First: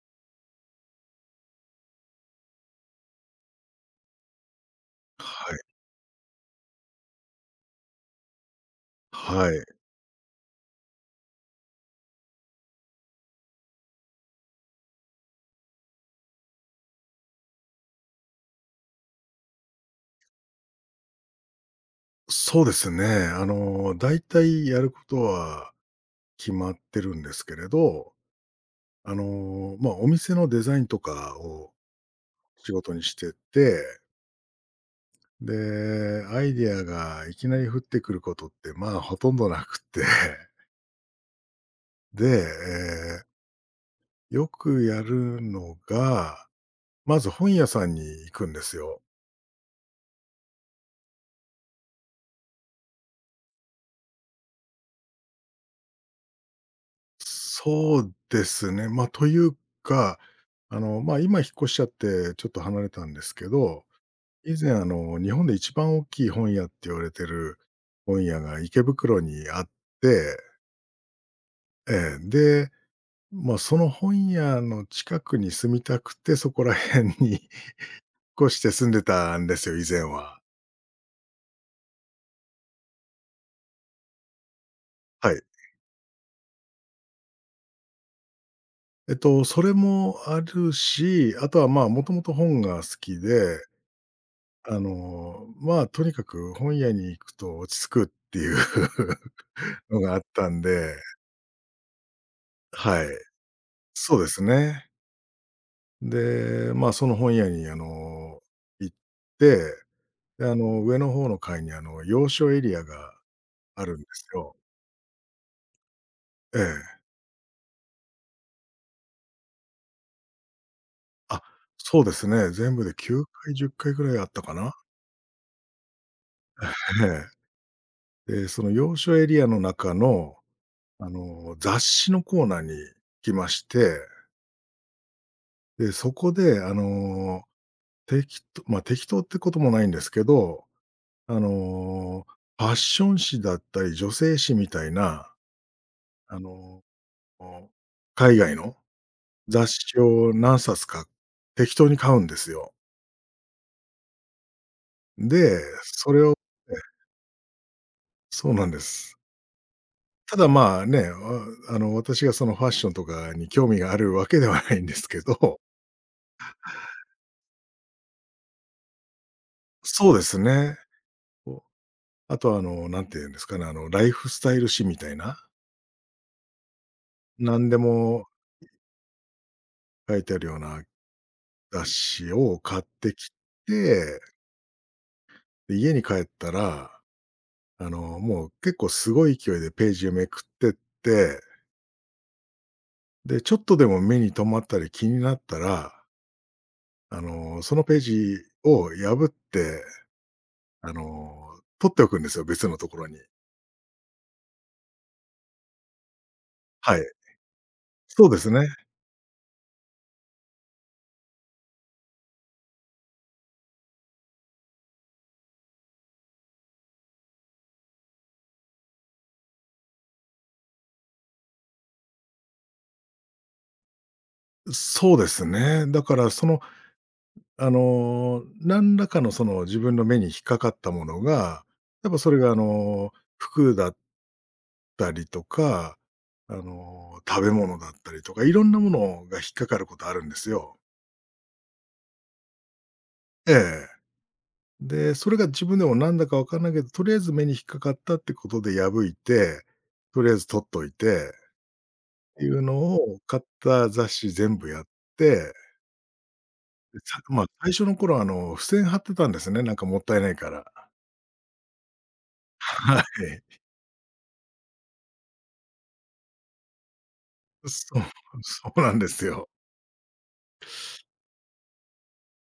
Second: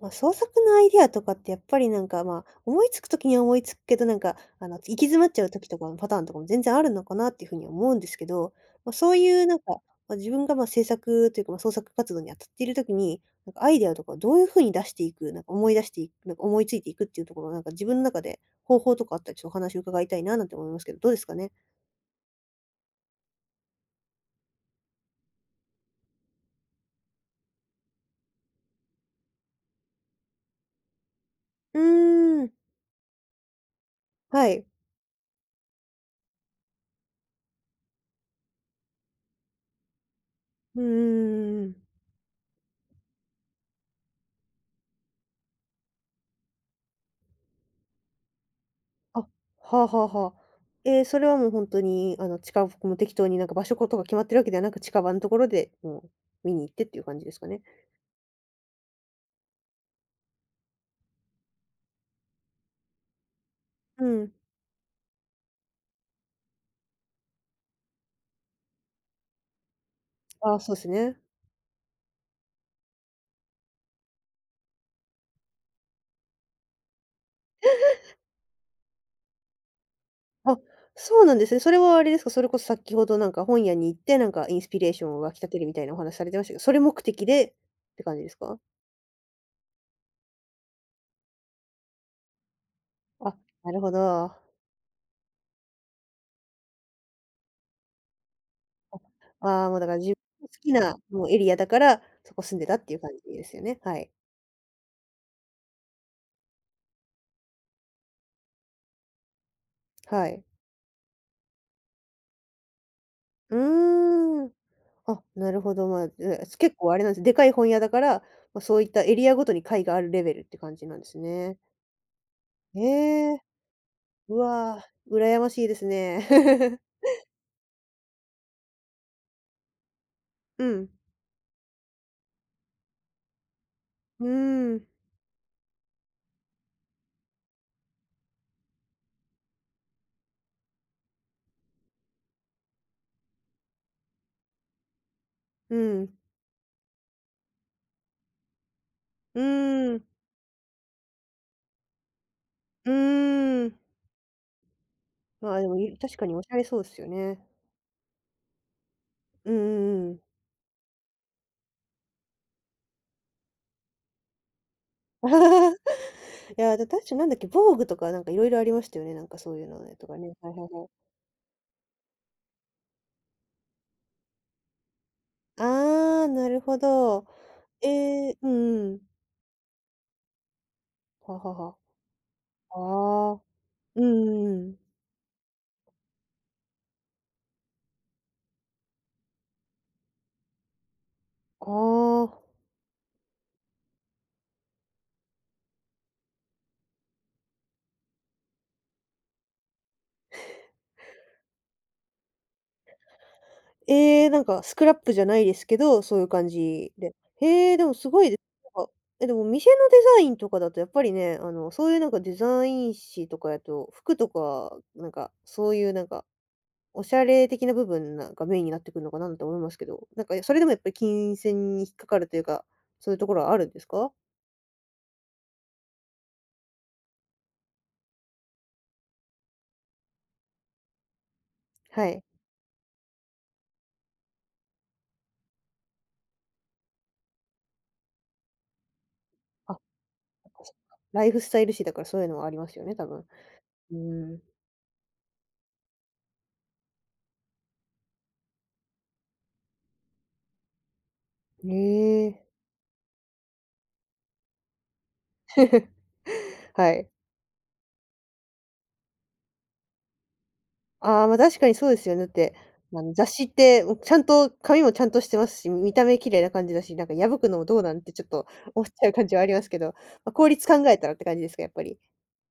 まあ、創作のアイデアとかってやっぱりなんか、思いつく時には思いつくけど、なんか、行き詰まっちゃうはい。時とかのパターンとかも全然あるのかなっていうふうには思うんですけど、まあ、そういうはなんい。か、まあ、自分が、制作というか、創作活動に当たっている時に、なんかアイデアとかをどういうふうに出していく、なんか思い出していく、なんか思いついていくっていうところ、なんか自分の中で方法とかあったらちょっとお話を伺いたいななんて思いますけど、どうですかね？そうですね。大体やることは決まってるんですけれど、まあ、お店のデザインとかをうーん、仕事にしてて、はい。で、アイデアがいきなり降ってくることって、まあ、ほとんどなくて、うーうん。で、ーよくやるのが、まず本屋さんに行くんですよ。あ、はあはあはあ。それはもう本当に、近くも適当になんか場所とか決まってるわけではなく、近場のところで、もう見に行ってっていう感じですかね。そうですね。というか、今引っ越しちゃってちょっと離れたんですけど、うん。以前、日本で一番大きい本屋って言われてる本屋が池袋にあって、ああ、そうですね。ええ、で、まあ、その本屋の近くに住みたくて、そこら辺に 引っ越して住んでたんですよ、以前は。あ、そうなんですね。それはあれですか、それこそ先ほどなんか本屋に行って、なんかインスピレーションを湧はきい。立てるみたいなお話されてましたけど、それ目的でって感じですか？それもあるし、あとは、まあ、もともと本が好きあ、で、なるほど。まあ、とにかく本屋に行くと落ち着くっていう ああ、もうだ からの自が分あっのた好んきで、なもうエリアだから、そこ住んでたっていうはい、感じですよね。はい。そうですね。で、まあ、その本屋に行って、はい。で、上の方の階に洋書エリアがうあるんですーん。よ。あ、なるほど。まあ、え、え結構あえ。れなんです、でかい本屋だから、まあ、そういったエリアごとに会があるレベルって感じなんですあ、ね。そうですね。全え部で9え、回、10回ぐらいあっうたかな。わー、羨ましいですね。ええ。で、その洋書エリアの中の、うん。雑誌のコーナーに来まして、うーん、で、そこで適当ってこともないんですけど、あの、ファッション誌だったり、女性誌みたいな、うん、あのあの、海外のう雑ー誌ん、を何冊か適当に買うんですよ。うーん。まあ、で、でも、いそ確かれを。にね、おしゃれそうですよね。そうなんです。うんうんうん。ただ、まあ、ね、私がそのファッションとかに興味があるわけではないんですけど、 いや、だ確かなんだっけ、防具とかなんかいろいろありましたよね、なんかそういうのねとそうかでね。すはいはいね。はい。こう、あと、なんて言うんですかね、ライフスタイル誌みたいな、ああ、なるほど。何でもえーうんうん。書いてあるようなははは。雑誌を買ってきああ、うんうて、んうん。で、家に帰ったら、もう結構すごい勢いでページをめくってって、ああ、で、ちょっとでも目に留まったり気になったら、そのページを破って、あの、取っておくんですよ、別のところに。ええ、なんかスクラップじゃないですけど、そういう感じはい。で。へえ、でもすごそういでですすね。なんか、え、でも店のデザインとかだとやっぱりね、そういうなんかデザイン誌とかやと、服とか、なんか、そういうなんか、おしゃれ的な部分なんかメインになってくるのかなとて思いますけど、なんかそれでもやっぱり金銭に引っかかるというか、そういうところはあるんですか？そうですね。だからその、何らかのその自分の目に引っかかったものが、はやっぱい。それが服だったりとか、食べ物だったりとか、いろんなものが引っかあ、かそることあるんですっかそっよ。か。ライフスタイル誌だからそういうのはありますよね、多分。ええ。うーん。で、それが自分でもなんだかわかんないけど、とりあえず目に引っかかったってことで破いて、とりあえず取っといてえっえ。ていうのを買った雑誌全部やって、はで、い。まあ、最初の頃、付箋貼ってたんですね、なんかもったいないから。ああ、ま、あ確かにそうですよね。だって、はあの雑誌っい。て、もうちゃんと紙もちゃんとしてますし、見た目綺麗な感じだし、なんか破くのもどうなそんう、てちょっとそう思っちなんゃでうす感じはあよ。りますけど、まあ、効率考えたらって感じですか、やっぱり。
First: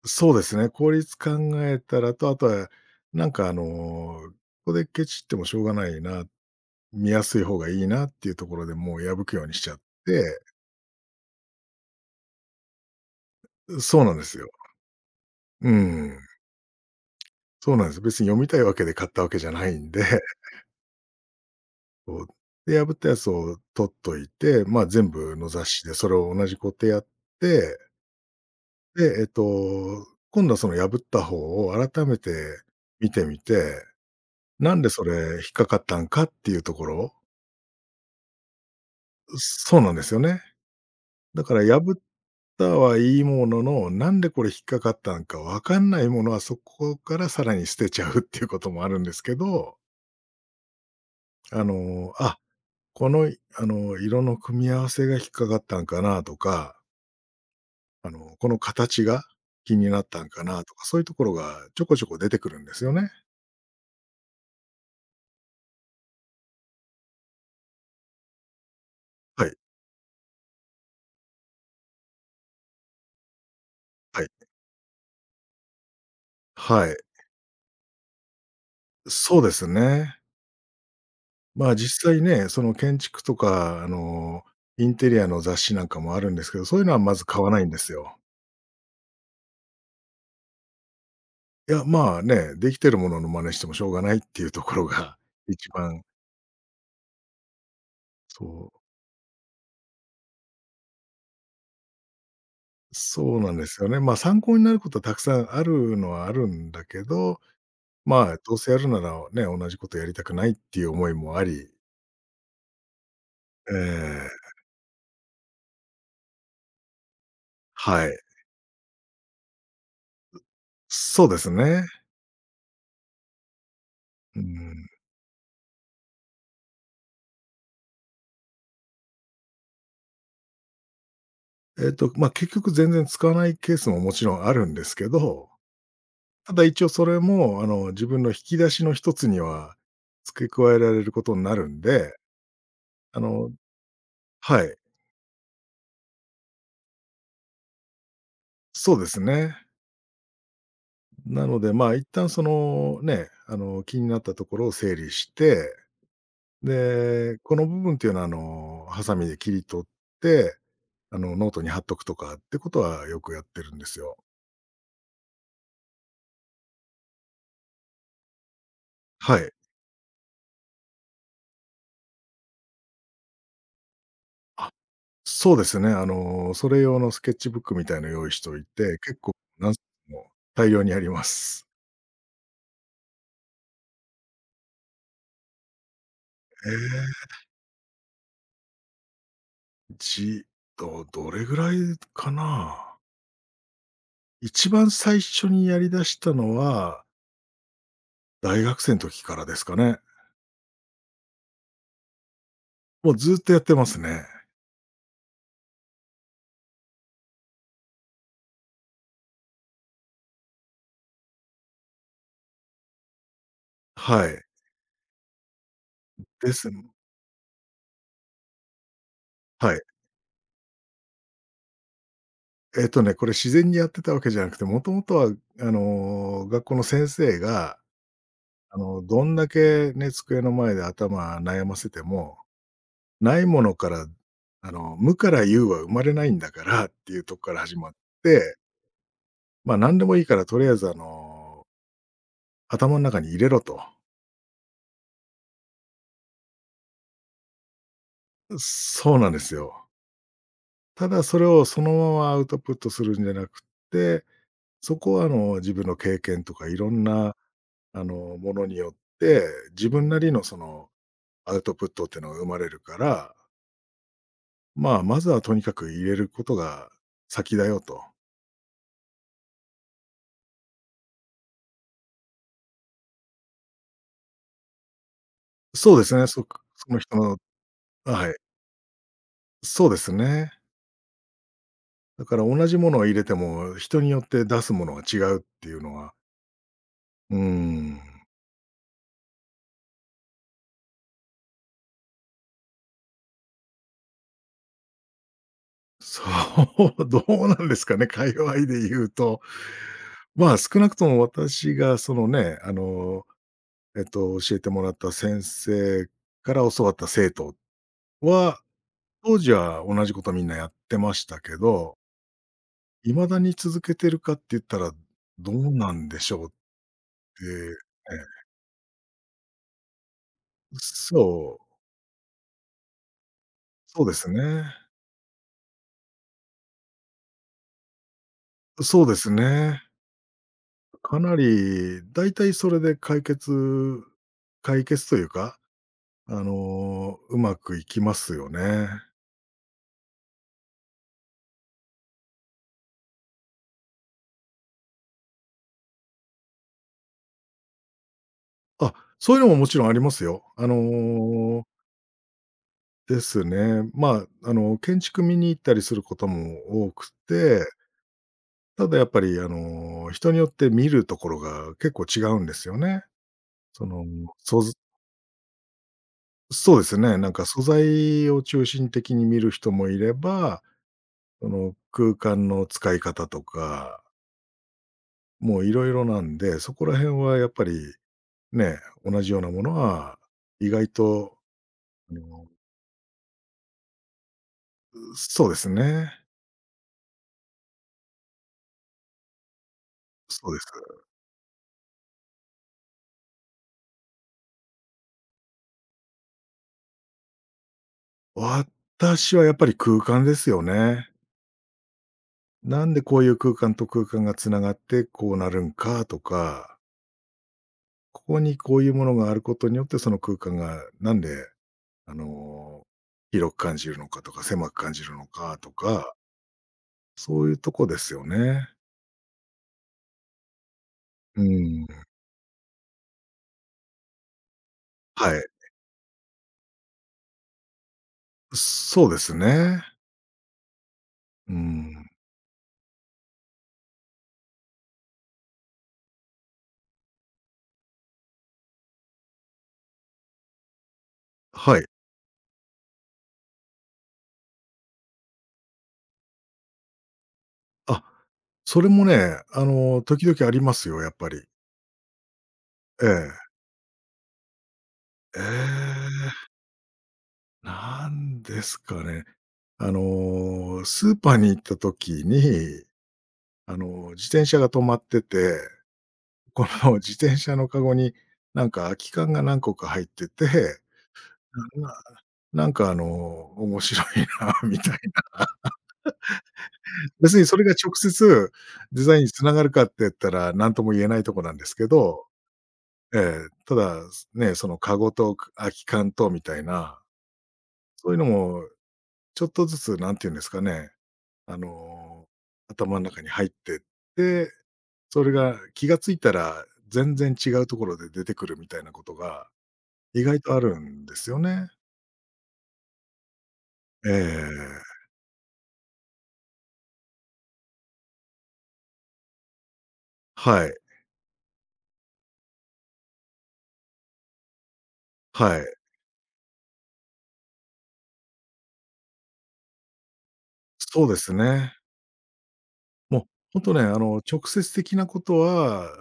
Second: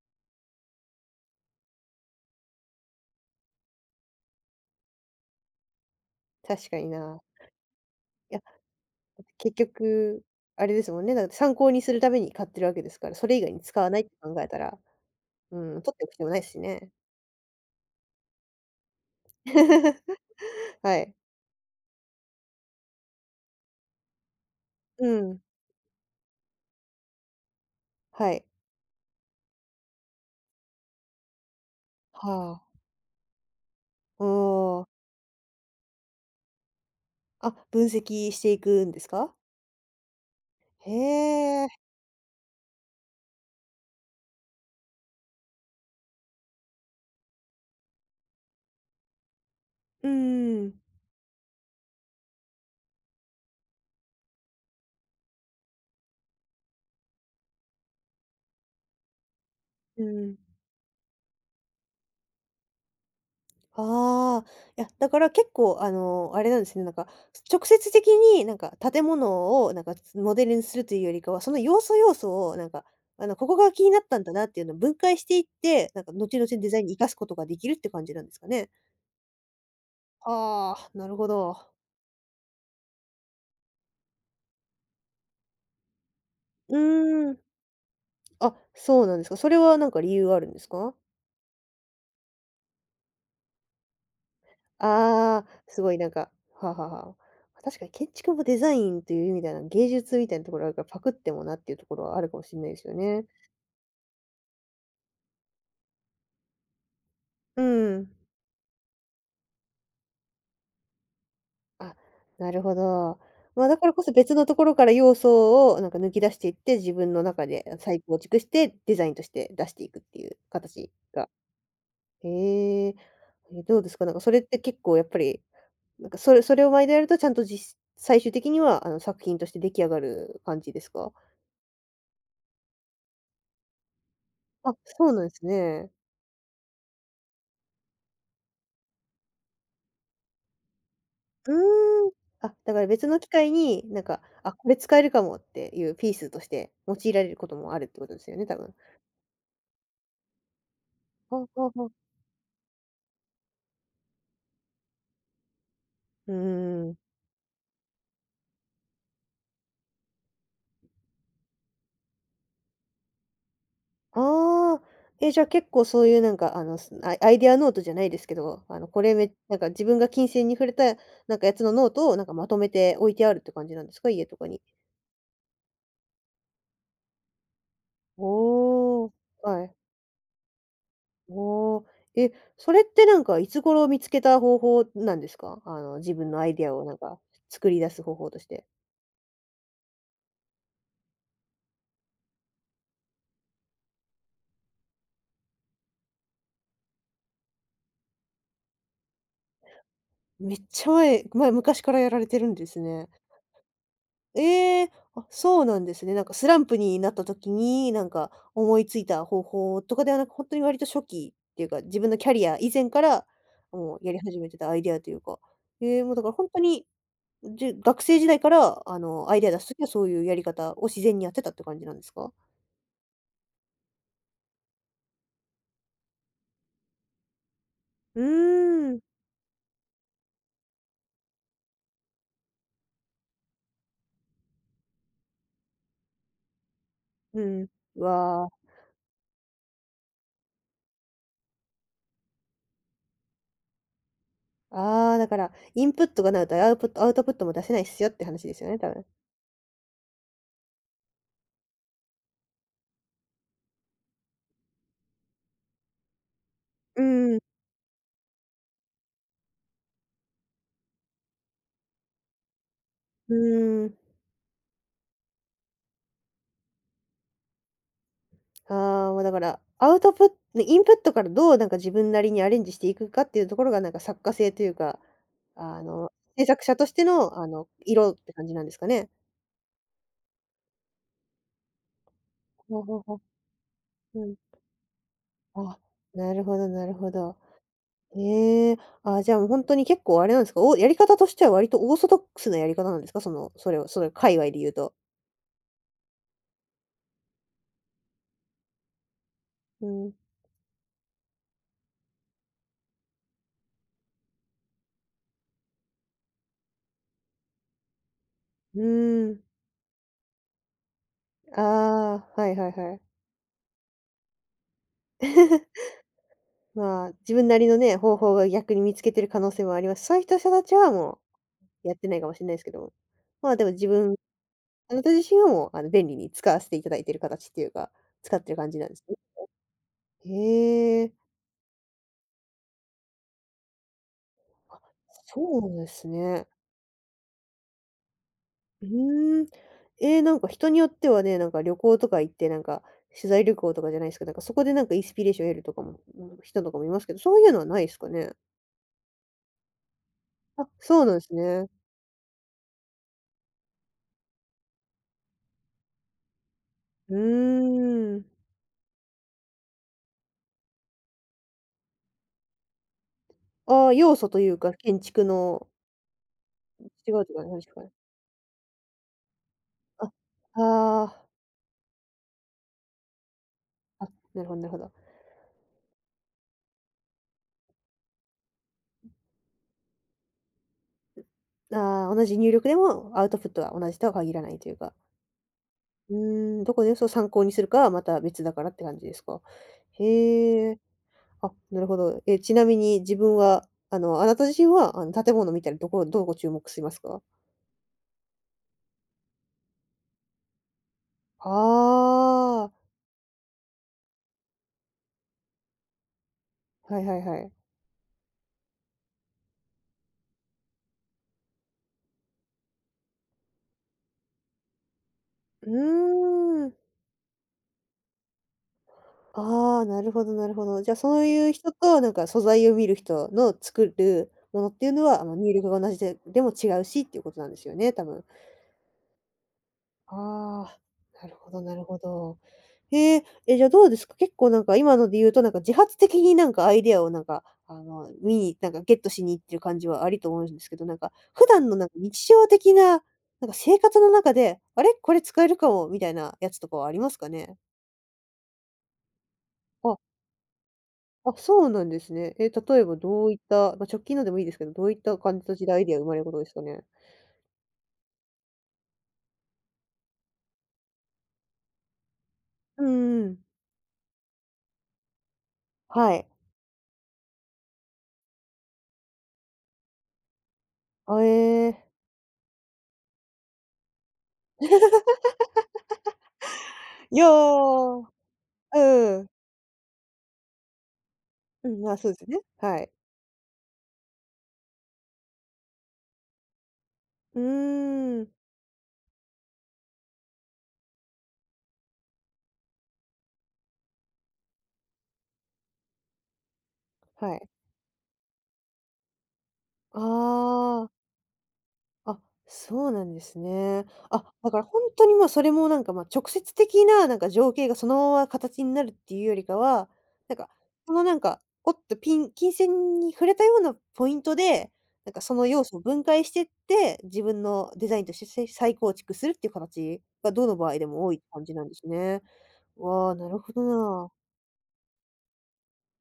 そうですね、効率考えたらと、あとはなんか、ここでケチってもしょうがないな、確かに見な。やすい方がいいなっていういや、ところでもう破くよう結にしちゃっ局、て、あれですもんね、だって参考にするために買ってるわけですから、それ以外に使わないそっうてなんです考えよ。たら、ううん、取っておくん。必要もないですしね。そうなんです。別に読みたいわけで買ったわけじゃないんで、はい。こう、で、破ったやつを取っといて、まあ、う全部ん。の雑誌でそれを同じ工程やって、はい。で、今度はその破った方を改めてはあ。見てみて、おなんーでそれ引っかかったんかっていうところ、あ、分析していくんですか？そうなんですよね。へだからえ。破ったはいいものの、なんでこれ引っかかったんかわかんないものはそこからさらに捨てちゃうっていうこともあるんですけど、うん。あの、あ、この色の組み合わせが引っかかったんかなとか、この形が気にうなったんん。かなとか、そういうところがちょこちょこ出てくるんですよね。ああ、いや、だから結構、あれなんですね、なんか、直接的になんか建はい、物をなんかモデルにするというよりかは、その要素要素をなんか、ここが気になったんはい、だなっていうのを分解していって、なんか後々デザインはにい。活かすことができるって感じなんですかね。そうですね。ああ、なるほど。まあ、実際ね、その建築とか、インテリアの雑誌なんかもあるんですけど、うそういうのはまずーん。買わないんですよ。あ、そうなんですか。それはなんか理由あるんですかいや、まあね、できてるものの真似してもしょうがないっていうところが ああー、一すごい番、なんか、はあはあはあ。確かに建築もデザそう、インという意味ではなんか芸術みたいなところがあるからパクってもなっていうところはあるかもしれないですよね。そうなんですよね。まあ、参考になることはたくさんあるのはあるんだけど、うん。まあ、どうせやるならね、同じことやりたくないっていう思いもあり、あ、なるほど。まあ、えだからこそ別のえ、ところから要素をなんか抜き出していって、自分の中で再は構い。築して、デザインとして出していくっていう形そが。うですね。へえ。え、どうですか？なんかそれうって結ん。構やっぱり、なんかそれを毎度やるとちゃんとじし最終的にはあの作品として出来上がる感じですか？まあ、結局全然使わないケースももちろんあるあ、んですそけうなんですど、ね。ただ一応それも自分の引き出しの一つには付け加えられることにうなるんーん。で、あ、だから別のあ機会のに、なんか、あ、はこい、れ使えるかもっていうピースとして用いられることもあるってことですよね、多分。そうですね。はあなのはで、あはまあ。あ、一旦そのね、気になったところを整理して、うーん。で、この部分っていうのは、ハサミで切り取って、ノートに貼っとくとかってことはよくやってるんですよ。ああ、え、じゃあ結構そういうなんかあの、すアイアイデアノートじゃないですけど、あのこれめはい。なんか自分が金銭に触れたなんかやつのノートをなんかまとめて置いてあるって感じなんですか？家とかに。あ、そうですね。それ用のスケッチブックみたいの用意しといて、おお、結構は何い。冊も大量にあります。おお。え、それってなんかいつ頃見つけた方法なんですか？あの自分のアイデえアをなんかえ、作り出す方法として。じどれぐらいかな。一番最初にやり出したのは、大学生の時からですかね。めっちゃ前昔からやられてるんですね。もうずっとやってますね。ええ、あ、そうなんですね。なんかスランプになった時に、なんか思いついた方法とかではなく、本当に割と初期っていうか、自分のキャリア以前から、もうやりは始い。めてたアイデアというか。ええ、もうだから本で当すに、じゅ学生時代から、アイデア出すは時い。はそういうやり方を自然にやってたって感じなんですか？これ自然にやってたわけじゃなくて、もともとは、学校の先生が、うーん、どんだけね、机の前で頭悩ませても、ないものから、無から有は生まれないんだからっていうとうこからん。始まっわて、あ、ま、何でもいいからとりあえず、頭の中に入れろと。ああ、だからインプットがないとアウトプットも出せないっすよって話ですよね、多分。そうなんですよ。ただそれをそのままアウトプットするんじゃなくて、そこは、自分の経験とかいろうんん、な、うものによって、自分なりのそのアウトプットっていうのが生まれるかーら、ん。まあ、まずはとにかく入れることが先だよと。ああ、もうだから、アウトプットインプットからどうなんか自分なりにアレンジしていくかっていうところがなんか作家性というか、そうですね、制作者としそのて人のの、色あ、っはてい。感じなんですかね？そうですね。だから同じほうもほうのをほ入れても、人によう。うっん。て出すものが違うっていあ、うのは、なるほどなるほど。うーん、ええ、あ、じゃあもう本当に結構あれなんですか、おやり方としては割とオーソドックスなやり方なんですか？その、それをそれ界隈で言うと。そう、どうなんですかね、界隈で言うと。うん。まあ、少なくとも私がそのね、教えてもらった先生から教わった生徒は、うー当ん。時は同じことみんなやってましたけあど、あ、はいはいはい。未だに続けてるかって言ったら、どう なんでしょうって、まあ、自分なりのね、方ええ。法が逆に見つけてる可能性もあります。そういう人たちはもそう、うやってないかもしれないですけども、まあ、でも自そうで分すね。あなた自身はもう、便利に使わせていただいている形っていうか、使ってる感じなんでそすうでね。すね。へえ、かなり、だいたいそれであ、解決というそか、うですね。うまくいきますよね。うーん。えー、なんか人によってはね、なんか旅行とか行って、なんか取材旅行とかじゃないですけど、なんかそこでなんかインスピレーションを得るとかも、うん、人とかもいますけど、そういうのはないですかね？あ、そういうのももちろんありますよ。あ、そうなんですね。ですね。まあ、建築見に行ったりすることも多くうて、ーん。ただやっぱり、人によって見るところが結構違うんですよね。あそあ、の、要素というそか、建築のそうです違ね。うなとんかかの話で素すかね？材を中心的に見る人もいあ、れば、ああ、その空間の使い方とか、あ、なるほどなるほど。もういろいろなんで、そこら辺はやっぱりね、同じようなものは意外と、あああ、同じの入力でもアウトプットが同じとは限らないというか。そうですうね。ーん、どこでそう参考にするかはまた別だからって感じですか。そうです。へえ。あ、なるほど。え、ちなみに自分は、あなた自身は、建物見たらどこどこ注目しますか？私はやっぱり空間ですよね。ああー、なんでこういう空間と空間がつながってこうなるんかとか、はいはいはい。ここにこういうものがあることによってその空間がなんであの、広く感じるのかとか、狭く感じるのかとうか、ーん。そういうとこですよね。ああ、なるほどなるほど。じゃ、そうういう人ーと、ん、なんか素材を見る人の作るものっていうのは、はい。入力が同じででも違うしっていうことなんですよね、多分。そうですね。ああ、なるほうどなるほん、ど。へえ、え、じゃあどうですか？結構なんか今ので言うと、なんか自発的になんかアイデアをなんか、見になんかゲットしに行ってる感じはありと思うんですけど、なんか、普段のはない。んか日常的な、なんか生活の中で、あれ、これ使えるかもみたいなやつとかはありますかね？あ、それもね、あ、時々ありますよ、やっぱあ、り。そうなんですね。え、例えばえどういっえ。た、まあ、直近のでもいいですけど、どういったえ形でアイデアが生え、まれることですかね？なんですかね。スーパーに行った時うに、んうん。自転車が止まってて、はい。この 自転車のカゴに、なんか空き缶が何個か入ってて、あ、ええ。なんか面白いな みたいな。いや別にそれが直ー、接デザイうンん。に繋がるかって言ったら、何とも言えないとこなんでうすん、けまあ、そうでど、すね。はい。ええ、ただ、ね、そのかごと空き缶とみたいな、うーそういうのん、もちょっとずつなんて言うんですかね、あの、頭の中に入ってって、それが気がついたら全は然い。違うところで出てくるみたいなことがあ意外とあるあ、んですよね。あ、そうなんですね。えあ、だから本当え。にもうそれもなんか、ま、直接的ななんか情景がそのまま形になるっていうよりかは、なんか、はい、そのなんか、おっとピン金線に触れたようなポイントで、なんかそのは要い。素を分解してって、自分のデザインとして再再構築するっていう形がどの場合でもそう多いでってす感じなんね。ですね。わあ、もなるほう、どね、な。直接的なことは、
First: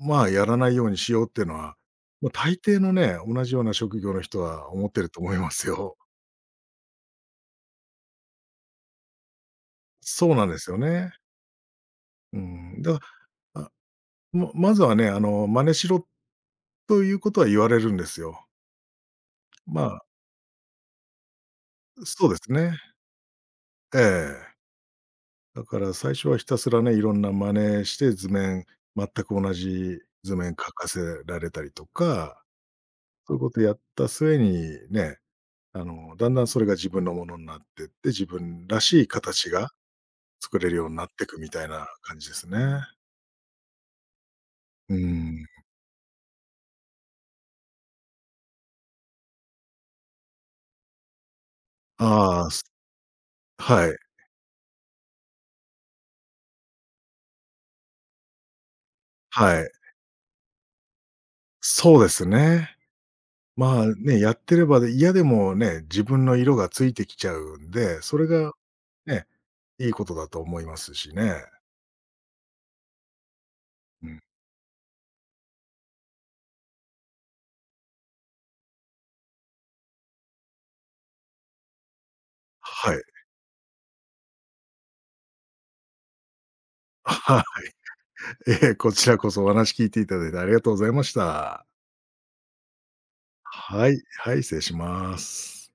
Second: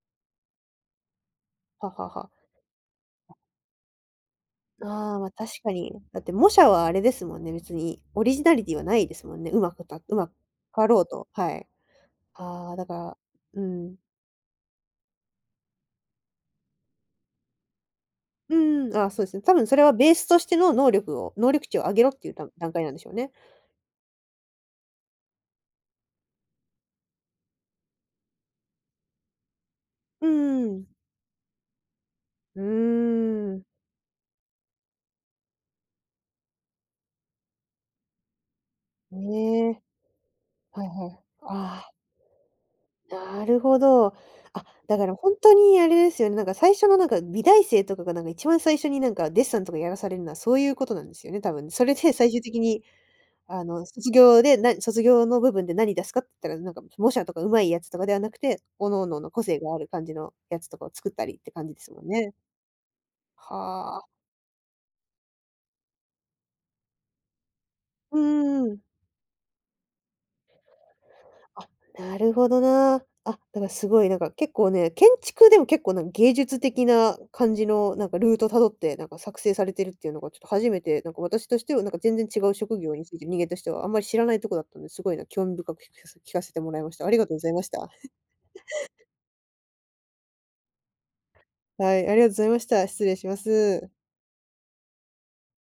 まあ、やらないようにしようっていうのは、ははまは。あ、大抵のね、同じような職業の人は思ってるああ、とま、思いま確すかに。よ。だって模写はあれですもんね、別にオリジナリティはないですもんね。うまくたうまくそうなんですよ変わろうね。と、はい。うああ、ん。だかだから、うら、あ、ん。まずはね、真似しろということは言われるんですよ。うんうんあーそうですね。多分それまはあ、ベースとしての能力を能力値を上げろってそいううで段す段ね。階なんでしょうね。ええ。だから最初はひたすらね、いろんな真似して図面全く同じう図面んう描ん。かせられたりとか、ーそういうことん。やった末にね、だんだんそれが自分のものになってって、自分らしい形がねえ。作れるはいようになはっい。ていくみたいなあ感じですね。あ、なるほど。あ、うだから本ん。当にあれですよね、なんか最初のなんか美大生とかがなんか一番最初になんかデッサンとかやらされるのはそういうことなんですよね、多分。それで最終ああ、的にはい、卒業で、な卒業の部分で何出すかって言ったら、なんか模写とか上手いやつとかではなくて、各々の個性はい。がある感じのやつとかを作ったりって感じですそもうんですね。ね。まあ、はあ。ね、やってればで嫌でもね、自分の色がついてきちゃうんで、うそれがーん。ね、いいことだと思いますしね。あ、なるほどな。あ、だからすごういなんん。か結構ね、建築でも結構なんか芸術的な感じのなんかルート辿って、なんか作成されてるっていうのがちょっと初めて、なんか私としてはなんか全然違う職は業い。について、人間としてはあんまり知らないとこだったんで、すごいな、興味深く聞かせ聞かせてもらいまし た。ありがとうごはざいまい。した。ええ、こちらこそお話聞いていただいてありがとうございました。はい、ありがとうございました。失礼します。はい、はい、失礼します。